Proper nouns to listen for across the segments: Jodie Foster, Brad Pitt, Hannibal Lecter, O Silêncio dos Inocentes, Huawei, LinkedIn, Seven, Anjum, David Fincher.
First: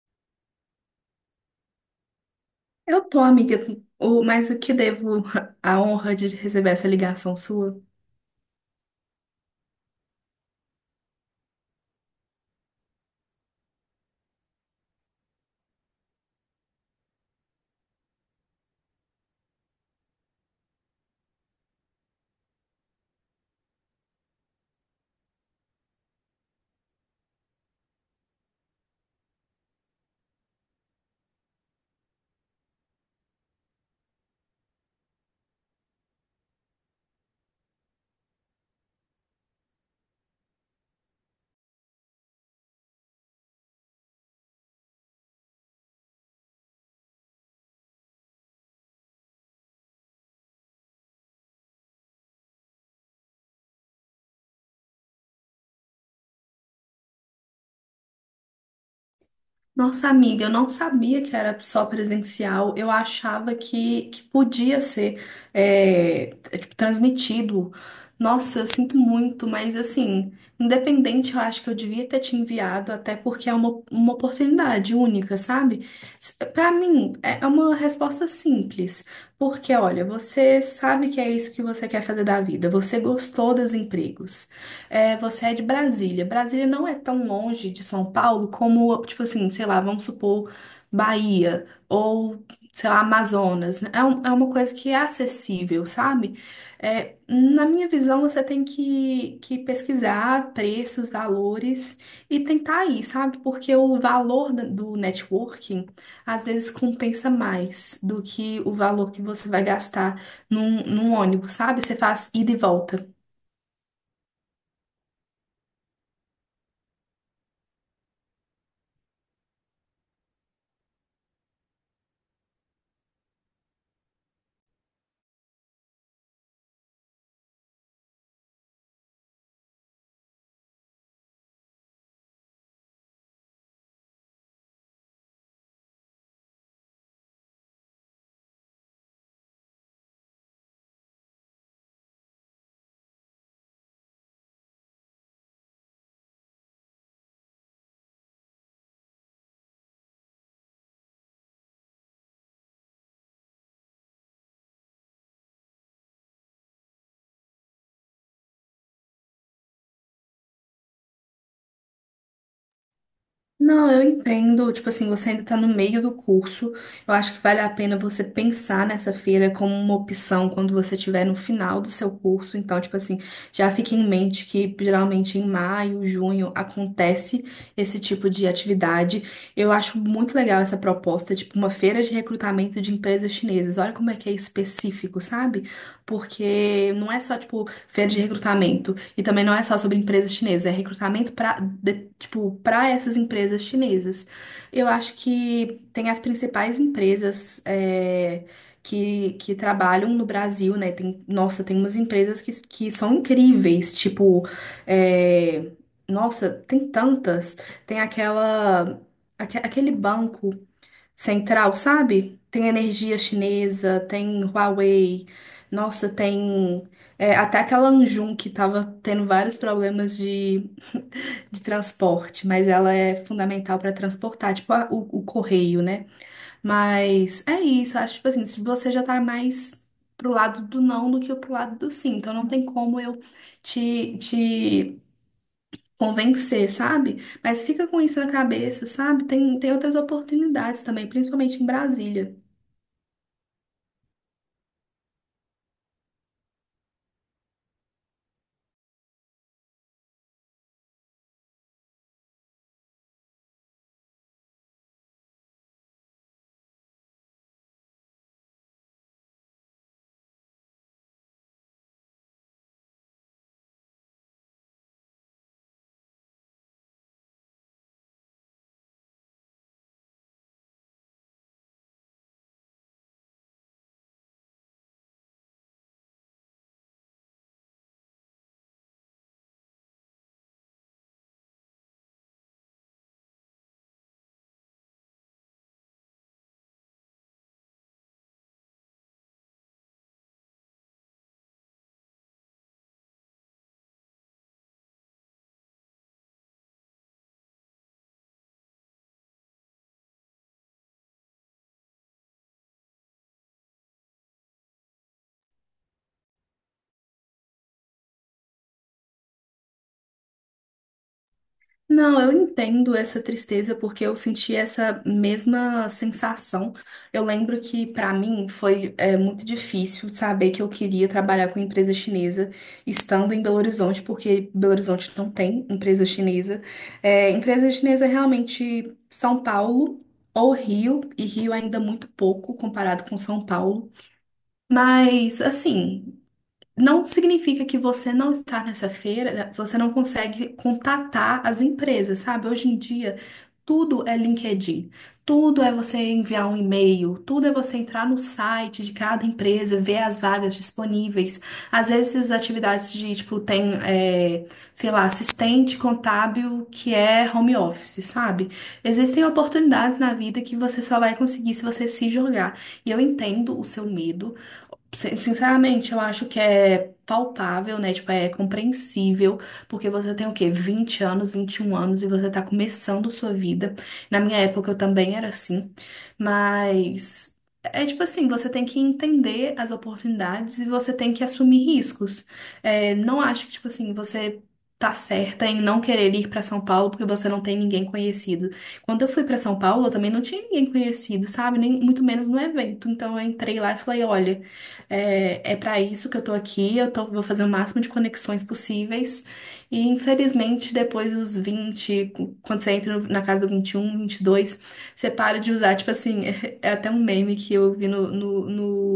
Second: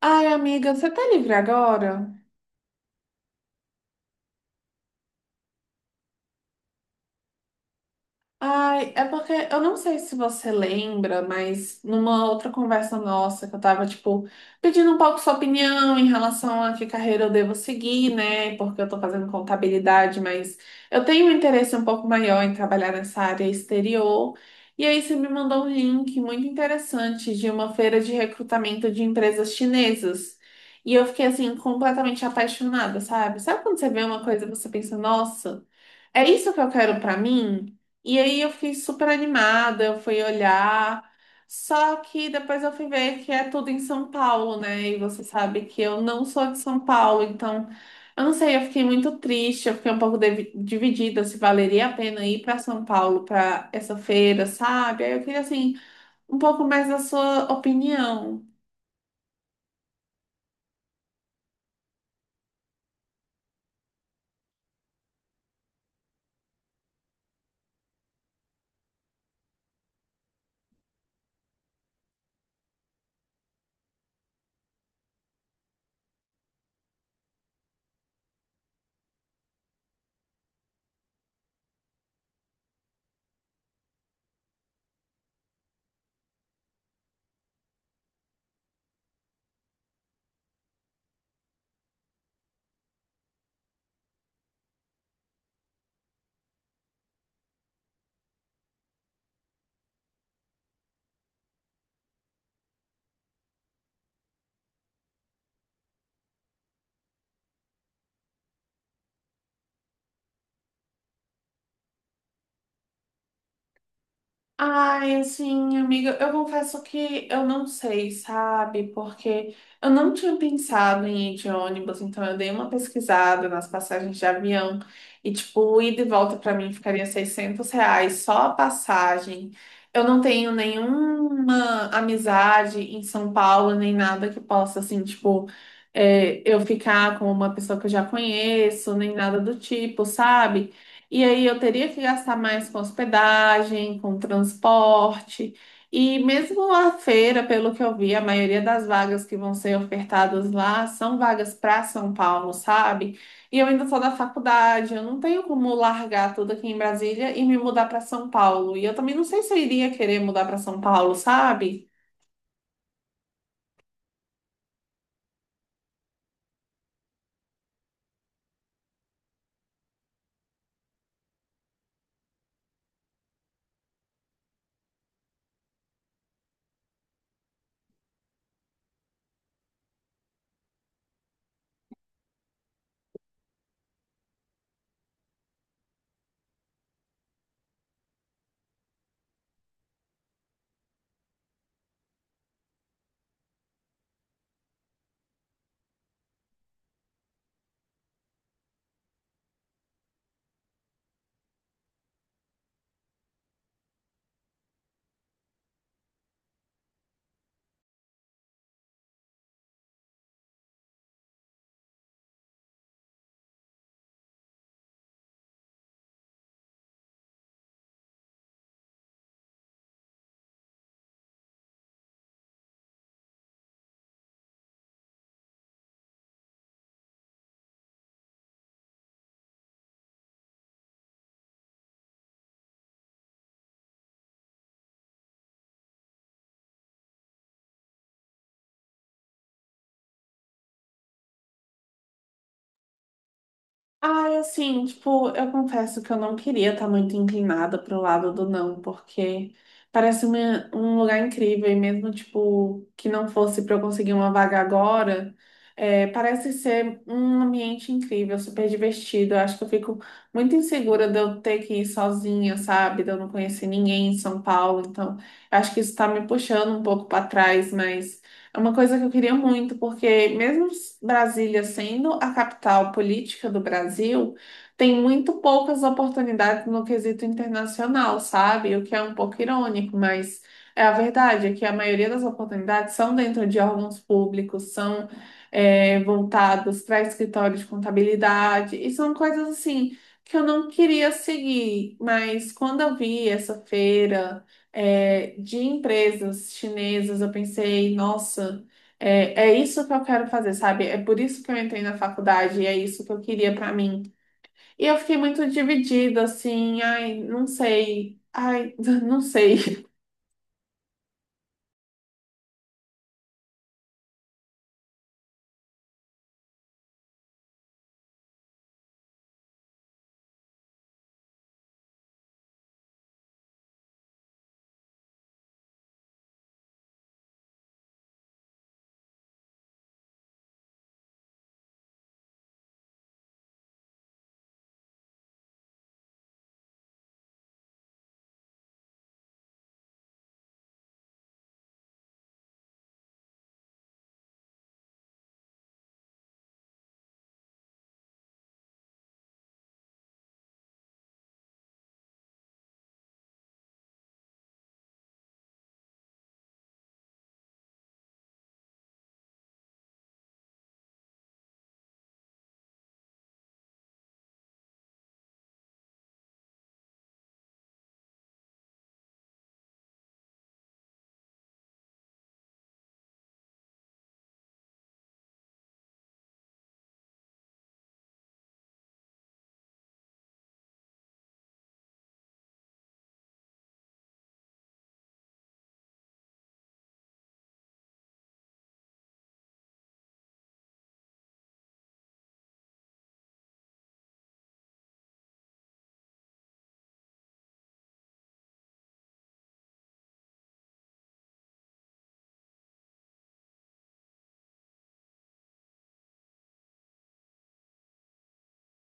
Ai, amiga, você tá livre agora? Eu tô, amiga, o, mas o que devo a honra de receber essa ligação sua? Ai, é porque eu não sei se você lembra, mas numa outra conversa nossa que eu tava, tipo, pedindo um pouco sua opinião em relação a que carreira eu devo seguir, né? Porque eu tô fazendo contabilidade, mas eu tenho um interesse um pouco maior em trabalhar nessa área exterior. E aí você me mandou um link muito interessante de uma feira de recrutamento de empresas chinesas. E eu fiquei assim completamente apaixonada, sabe? Sabe quando você vê uma coisa e você pensa, nossa, é isso que eu quero pra mim? E aí eu fiquei super animada, eu fui olhar. Só que depois eu fui ver que é tudo em São Paulo, né? E você sabe que eu não sou de São Paulo, então eu não sei, eu fiquei muito triste, eu fiquei um pouco dividida se valeria a pena ir para São Paulo para essa feira, sabe? Aí eu queria assim um pouco mais da sua opinião. Nossa, amiga, eu não sabia que era só presencial, eu achava que podia ser tipo, transmitido. Nossa, eu sinto muito, mas assim, independente, eu acho que eu devia ter te enviado, até porque é uma oportunidade única, sabe? Pra mim, é uma resposta simples. Porque, olha, você sabe que é isso que você quer fazer da vida, você gostou dos empregos. Você é de Brasília. Brasília não é tão longe de São Paulo como, tipo assim, sei lá, vamos supor, Bahia ou, sei lá, Amazonas, né? É uma coisa que é acessível, sabe? Na minha visão, você tem que pesquisar preços, valores e tentar aí, sabe? Porque o valor do networking às vezes compensa mais do que o valor que você vai gastar num ônibus, sabe? Você faz ida e volta. Ai, assim, amiga, eu confesso que eu não sei, sabe? Porque eu não tinha pensado em ir de ônibus, então eu dei uma pesquisada nas passagens de avião e, tipo, ida e volta pra mim ficaria R$ 600 só a passagem. Eu não tenho nenhuma amizade em São Paulo, nem nada que possa, assim, tipo, eu ficar com uma pessoa que eu já conheço, nem nada do tipo, sabe? E aí eu teria que gastar mais com hospedagem, com transporte. E mesmo a feira, pelo que eu vi, a maioria das vagas que vão ser ofertadas lá são vagas para São Paulo, sabe? E eu ainda sou da faculdade, eu não tenho como largar tudo aqui em Brasília e me mudar para São Paulo. E eu também não sei se eu iria querer mudar para São Paulo, sabe? Não, eu entendo. Tipo assim, você ainda está no meio do curso. Eu acho que vale a pena você pensar nessa feira como uma opção quando você estiver no final do seu curso. Então, tipo assim, já fique em mente que geralmente em maio, junho acontece esse tipo de atividade. Eu acho muito legal essa proposta, tipo uma feira de recrutamento de empresas chinesas. Olha como é que é específico, sabe? Porque não é só tipo feira de recrutamento. E também não é só sobre empresas chinesas, é recrutamento para, tipo, para essas empresas chinesas. Eu acho que tem as principais empresas que trabalham no Brasil, né? Tem, nossa, tem umas empresas que são incríveis, tipo, é, nossa, tem tantas. Tem aquela. Aquele banco central, sabe? Tem energia chinesa, tem Huawei, nossa, tem até aquela Anjum que estava tendo vários problemas de transporte, mas ela é fundamental para transportar, tipo o correio, né? Mas é isso, acho tipo assim, se você já tá mais pro lado do não do que pro lado do sim, então não tem como eu te convencer, sabe? Mas fica com isso na cabeça, sabe? Tem outras oportunidades também, principalmente em Brasília. Ai, assim, tipo, eu confesso que eu não queria estar muito inclinada pro lado do não, porque parece um lugar incrível, e mesmo, tipo, que não fosse para eu conseguir uma vaga agora, é, parece ser um ambiente incrível, super divertido. Eu acho que eu fico muito insegura de eu ter que ir sozinha, sabe? De eu não conhecer ninguém em São Paulo, então eu acho que isso tá me puxando um pouco para trás, mas. É uma coisa que eu queria muito, porque mesmo Brasília sendo a capital política do Brasil, tem muito poucas oportunidades no quesito internacional, sabe? O que é um pouco irônico, mas é a verdade, é que a maioria das oportunidades são dentro de órgãos públicos, são, é, voltados para escritórios de contabilidade, e são coisas assim que eu não queria seguir, mas quando eu vi essa feira de empresas chinesas, eu pensei, nossa, é isso que eu quero fazer, sabe? É por isso que eu entrei na faculdade, é isso que eu queria pra mim. E eu fiquei muito dividida, assim, ai, não sei, ai, não sei. Não, eu entendo essa tristeza porque eu senti essa mesma sensação. Eu lembro que para mim foi muito difícil saber que eu queria trabalhar com empresa chinesa estando em Belo Horizonte, porque Belo Horizonte não tem empresa chinesa. É, empresa chinesa é realmente São Paulo ou Rio, e Rio ainda muito pouco comparado com São Paulo. Mas assim. Não significa que você não estar nessa feira, né? Você não consegue contatar as empresas, sabe? Hoje em dia, tudo é LinkedIn, tudo é você enviar um e-mail, tudo é você entrar no site de cada empresa, ver as vagas disponíveis. Às vezes, as atividades de, tipo, tem, sei lá, assistente contábil que é home office, sabe? Existem oportunidades na vida que você só vai conseguir se você se jogar. E eu entendo o seu medo. Sinceramente, eu acho que é palpável, né? Tipo, é compreensível, porque você tem o quê? 20 anos, 21 anos e você tá começando sua vida. Na minha época eu também era assim, mas é tipo assim, você tem que entender as oportunidades e você tem que assumir riscos. É, não acho que, tipo assim, você tá certa em não querer ir pra São Paulo porque você não tem ninguém conhecido. Quando eu fui pra São Paulo, eu também não tinha ninguém conhecido, sabe? Nem muito menos no evento. Então eu entrei lá e falei, olha, é para isso que eu tô aqui, eu tô, vou fazer o máximo de conexões possíveis. E infelizmente, depois dos quando você entra na casa do vinte, vinte e um, vinte e dois, você para de usar. Tipo assim, é até um meme que eu vi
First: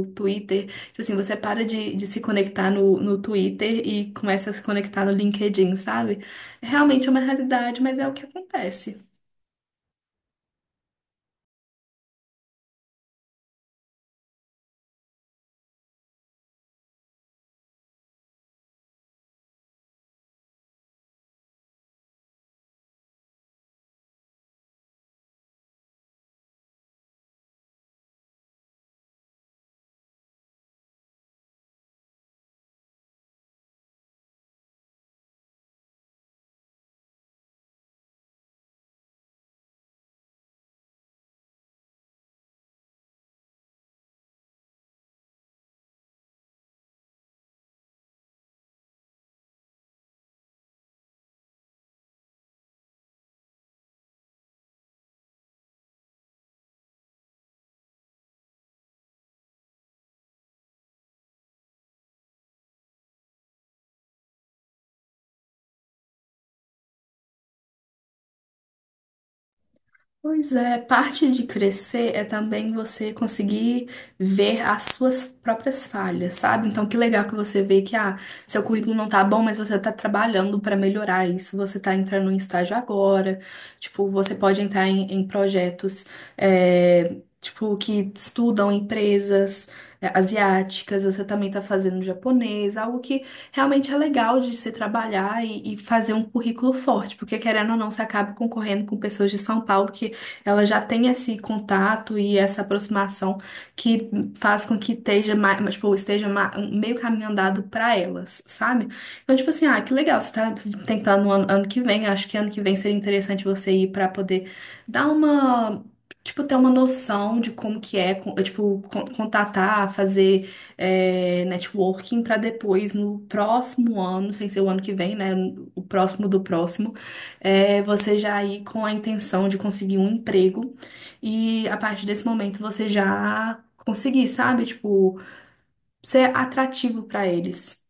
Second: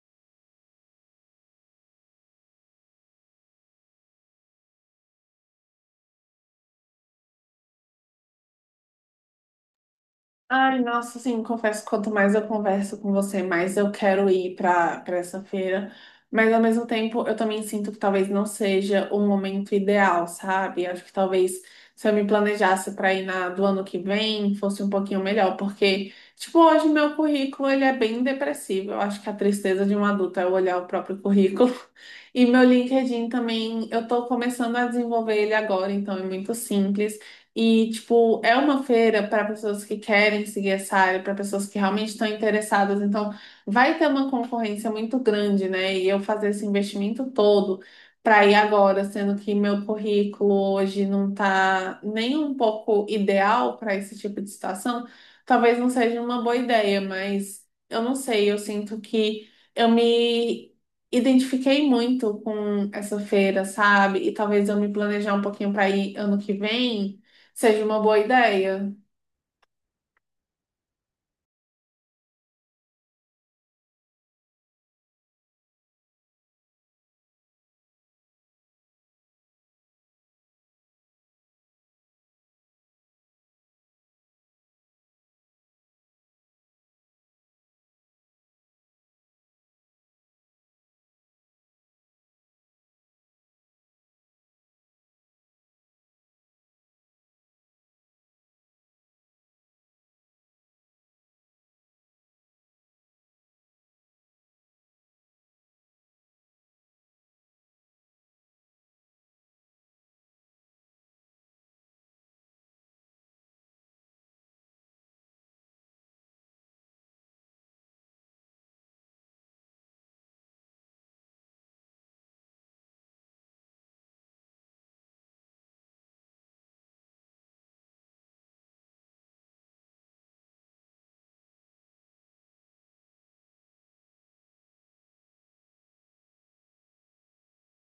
no Twitter. Tipo assim, você para de se conectar no Twitter e começa a se conectar no LinkedIn, sabe? Realmente é uma realidade, mas é o que acontece. Ai, nossa, assim, confesso que quanto mais eu converso com você, mais eu quero ir para essa feira. Mas ao mesmo tempo, eu também sinto que talvez não seja o momento ideal, sabe? Acho que talvez se eu me planejasse para ir na do ano que vem, fosse um pouquinho melhor, porque tipo, hoje meu currículo ele é bem depressivo. Eu acho que a tristeza de um adulto é olhar o próprio currículo. E meu LinkedIn também, eu tô começando a desenvolver ele agora, então é muito simples. E, tipo, é uma feira para pessoas que querem seguir essa área, para pessoas que realmente estão interessadas. Então, vai ter uma concorrência muito grande, né? E eu fazer esse investimento todo para ir agora, sendo que meu currículo hoje não está nem um pouco ideal para esse tipo de situação, talvez não seja uma boa ideia, mas eu não sei, eu sinto que eu me identifiquei muito com essa feira, sabe? E talvez eu me planejar um pouquinho para ir ano que vem seja uma boa ideia. Pois é, parte de crescer é também você conseguir ver as suas próprias falhas, sabe? Então, que legal que você vê que ah, seu currículo não tá bom, mas você tá trabalhando para melhorar isso. Você tá entrando em estágio agora, tipo, você pode entrar em projetos é, tipo que estudam empresas asiáticas. Você também tá fazendo japonês, algo que realmente é legal de se trabalhar e fazer um currículo forte, porque querendo ou não, você acaba concorrendo com pessoas de São Paulo que ela já tem esse contato e essa aproximação que faz com que esteja, mais, tipo, meio caminho andado para elas, sabe? Então, tipo assim, ah, que legal, você tá tentando no ano, ano que vem, acho que ano que vem seria interessante você ir para poder dar uma. Tipo, ter uma noção de como que é, contatar, fazer networking para depois, no próximo ano, sem ser o ano que vem, né? O próximo do próximo é você já ir com a intenção de conseguir um emprego e a partir desse momento você já conseguir, sabe? Tipo, ser atrativo para eles.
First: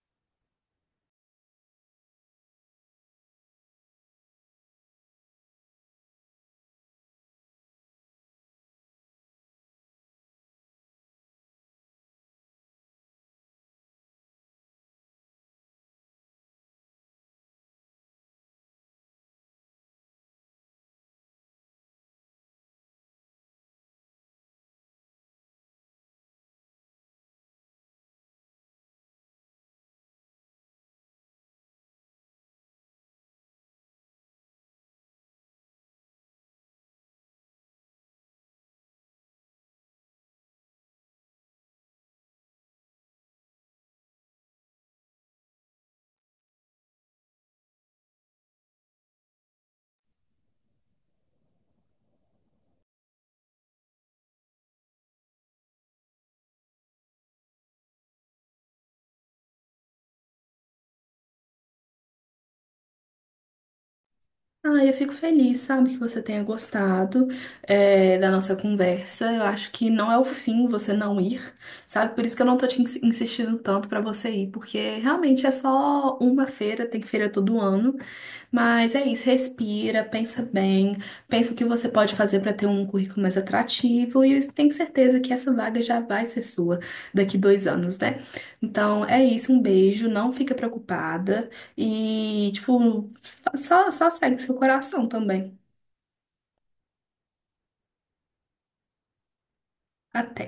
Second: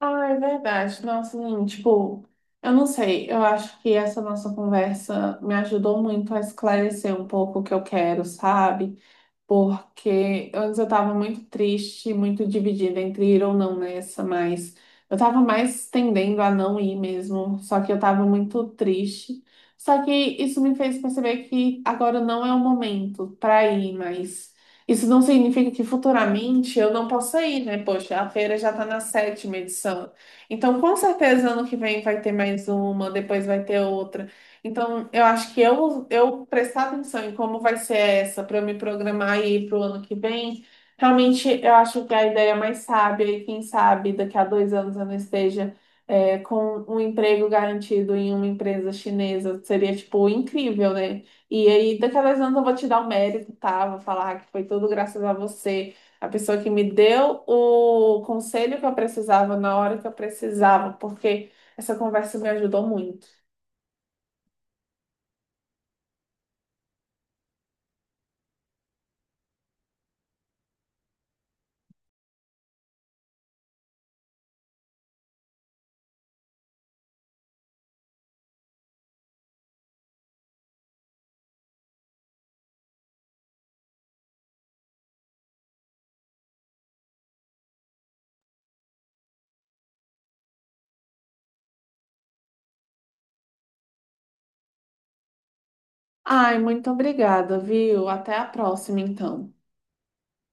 Ah, é verdade. Nossa, assim, tipo, eu não sei. Eu acho que essa nossa conversa me ajudou muito a esclarecer um pouco o que eu quero, sabe? Porque antes eu estava muito triste, muito dividida entre ir ou não nessa, mas eu estava mais tendendo a não ir mesmo, só que eu estava muito triste. Só que isso me fez perceber que agora não é o momento para ir, mas isso não significa que futuramente eu não possa ir, né? Poxa, a feira já está na sétima edição. Então, com certeza, ano que vem vai ter mais uma, depois vai ter outra. Então, eu acho que eu, prestar atenção em como vai ser essa para eu me programar aí para o ano que vem, realmente eu acho que a ideia é mais sábia e quem sabe daqui a 2 anos eu não esteja com um emprego garantido em uma empresa chinesa. Seria, tipo, incrível, né? E aí, daqui a dois anos eu vou te dar o mérito, tá? Vou falar que foi tudo graças a você, a pessoa que me deu o conselho que eu precisava na hora que eu precisava, porque essa conversa me ajudou muito. Ah, eu fico feliz, sabe, que você tenha gostado, da nossa conversa. Eu acho que não é o fim você não ir, sabe? Por isso que eu não tô te insistindo tanto para você ir, porque realmente é só uma feira, tem feira todo ano. Mas é isso, respira, pensa bem, pensa o que você pode fazer para ter um currículo mais atrativo e eu tenho certeza que essa vaga já vai ser sua daqui 2 anos, né? Então é isso, um beijo, não fica preocupada e, tipo, só segue o seu coração também. Ai, muito obrigada, viu? Até a próxima, então. Até.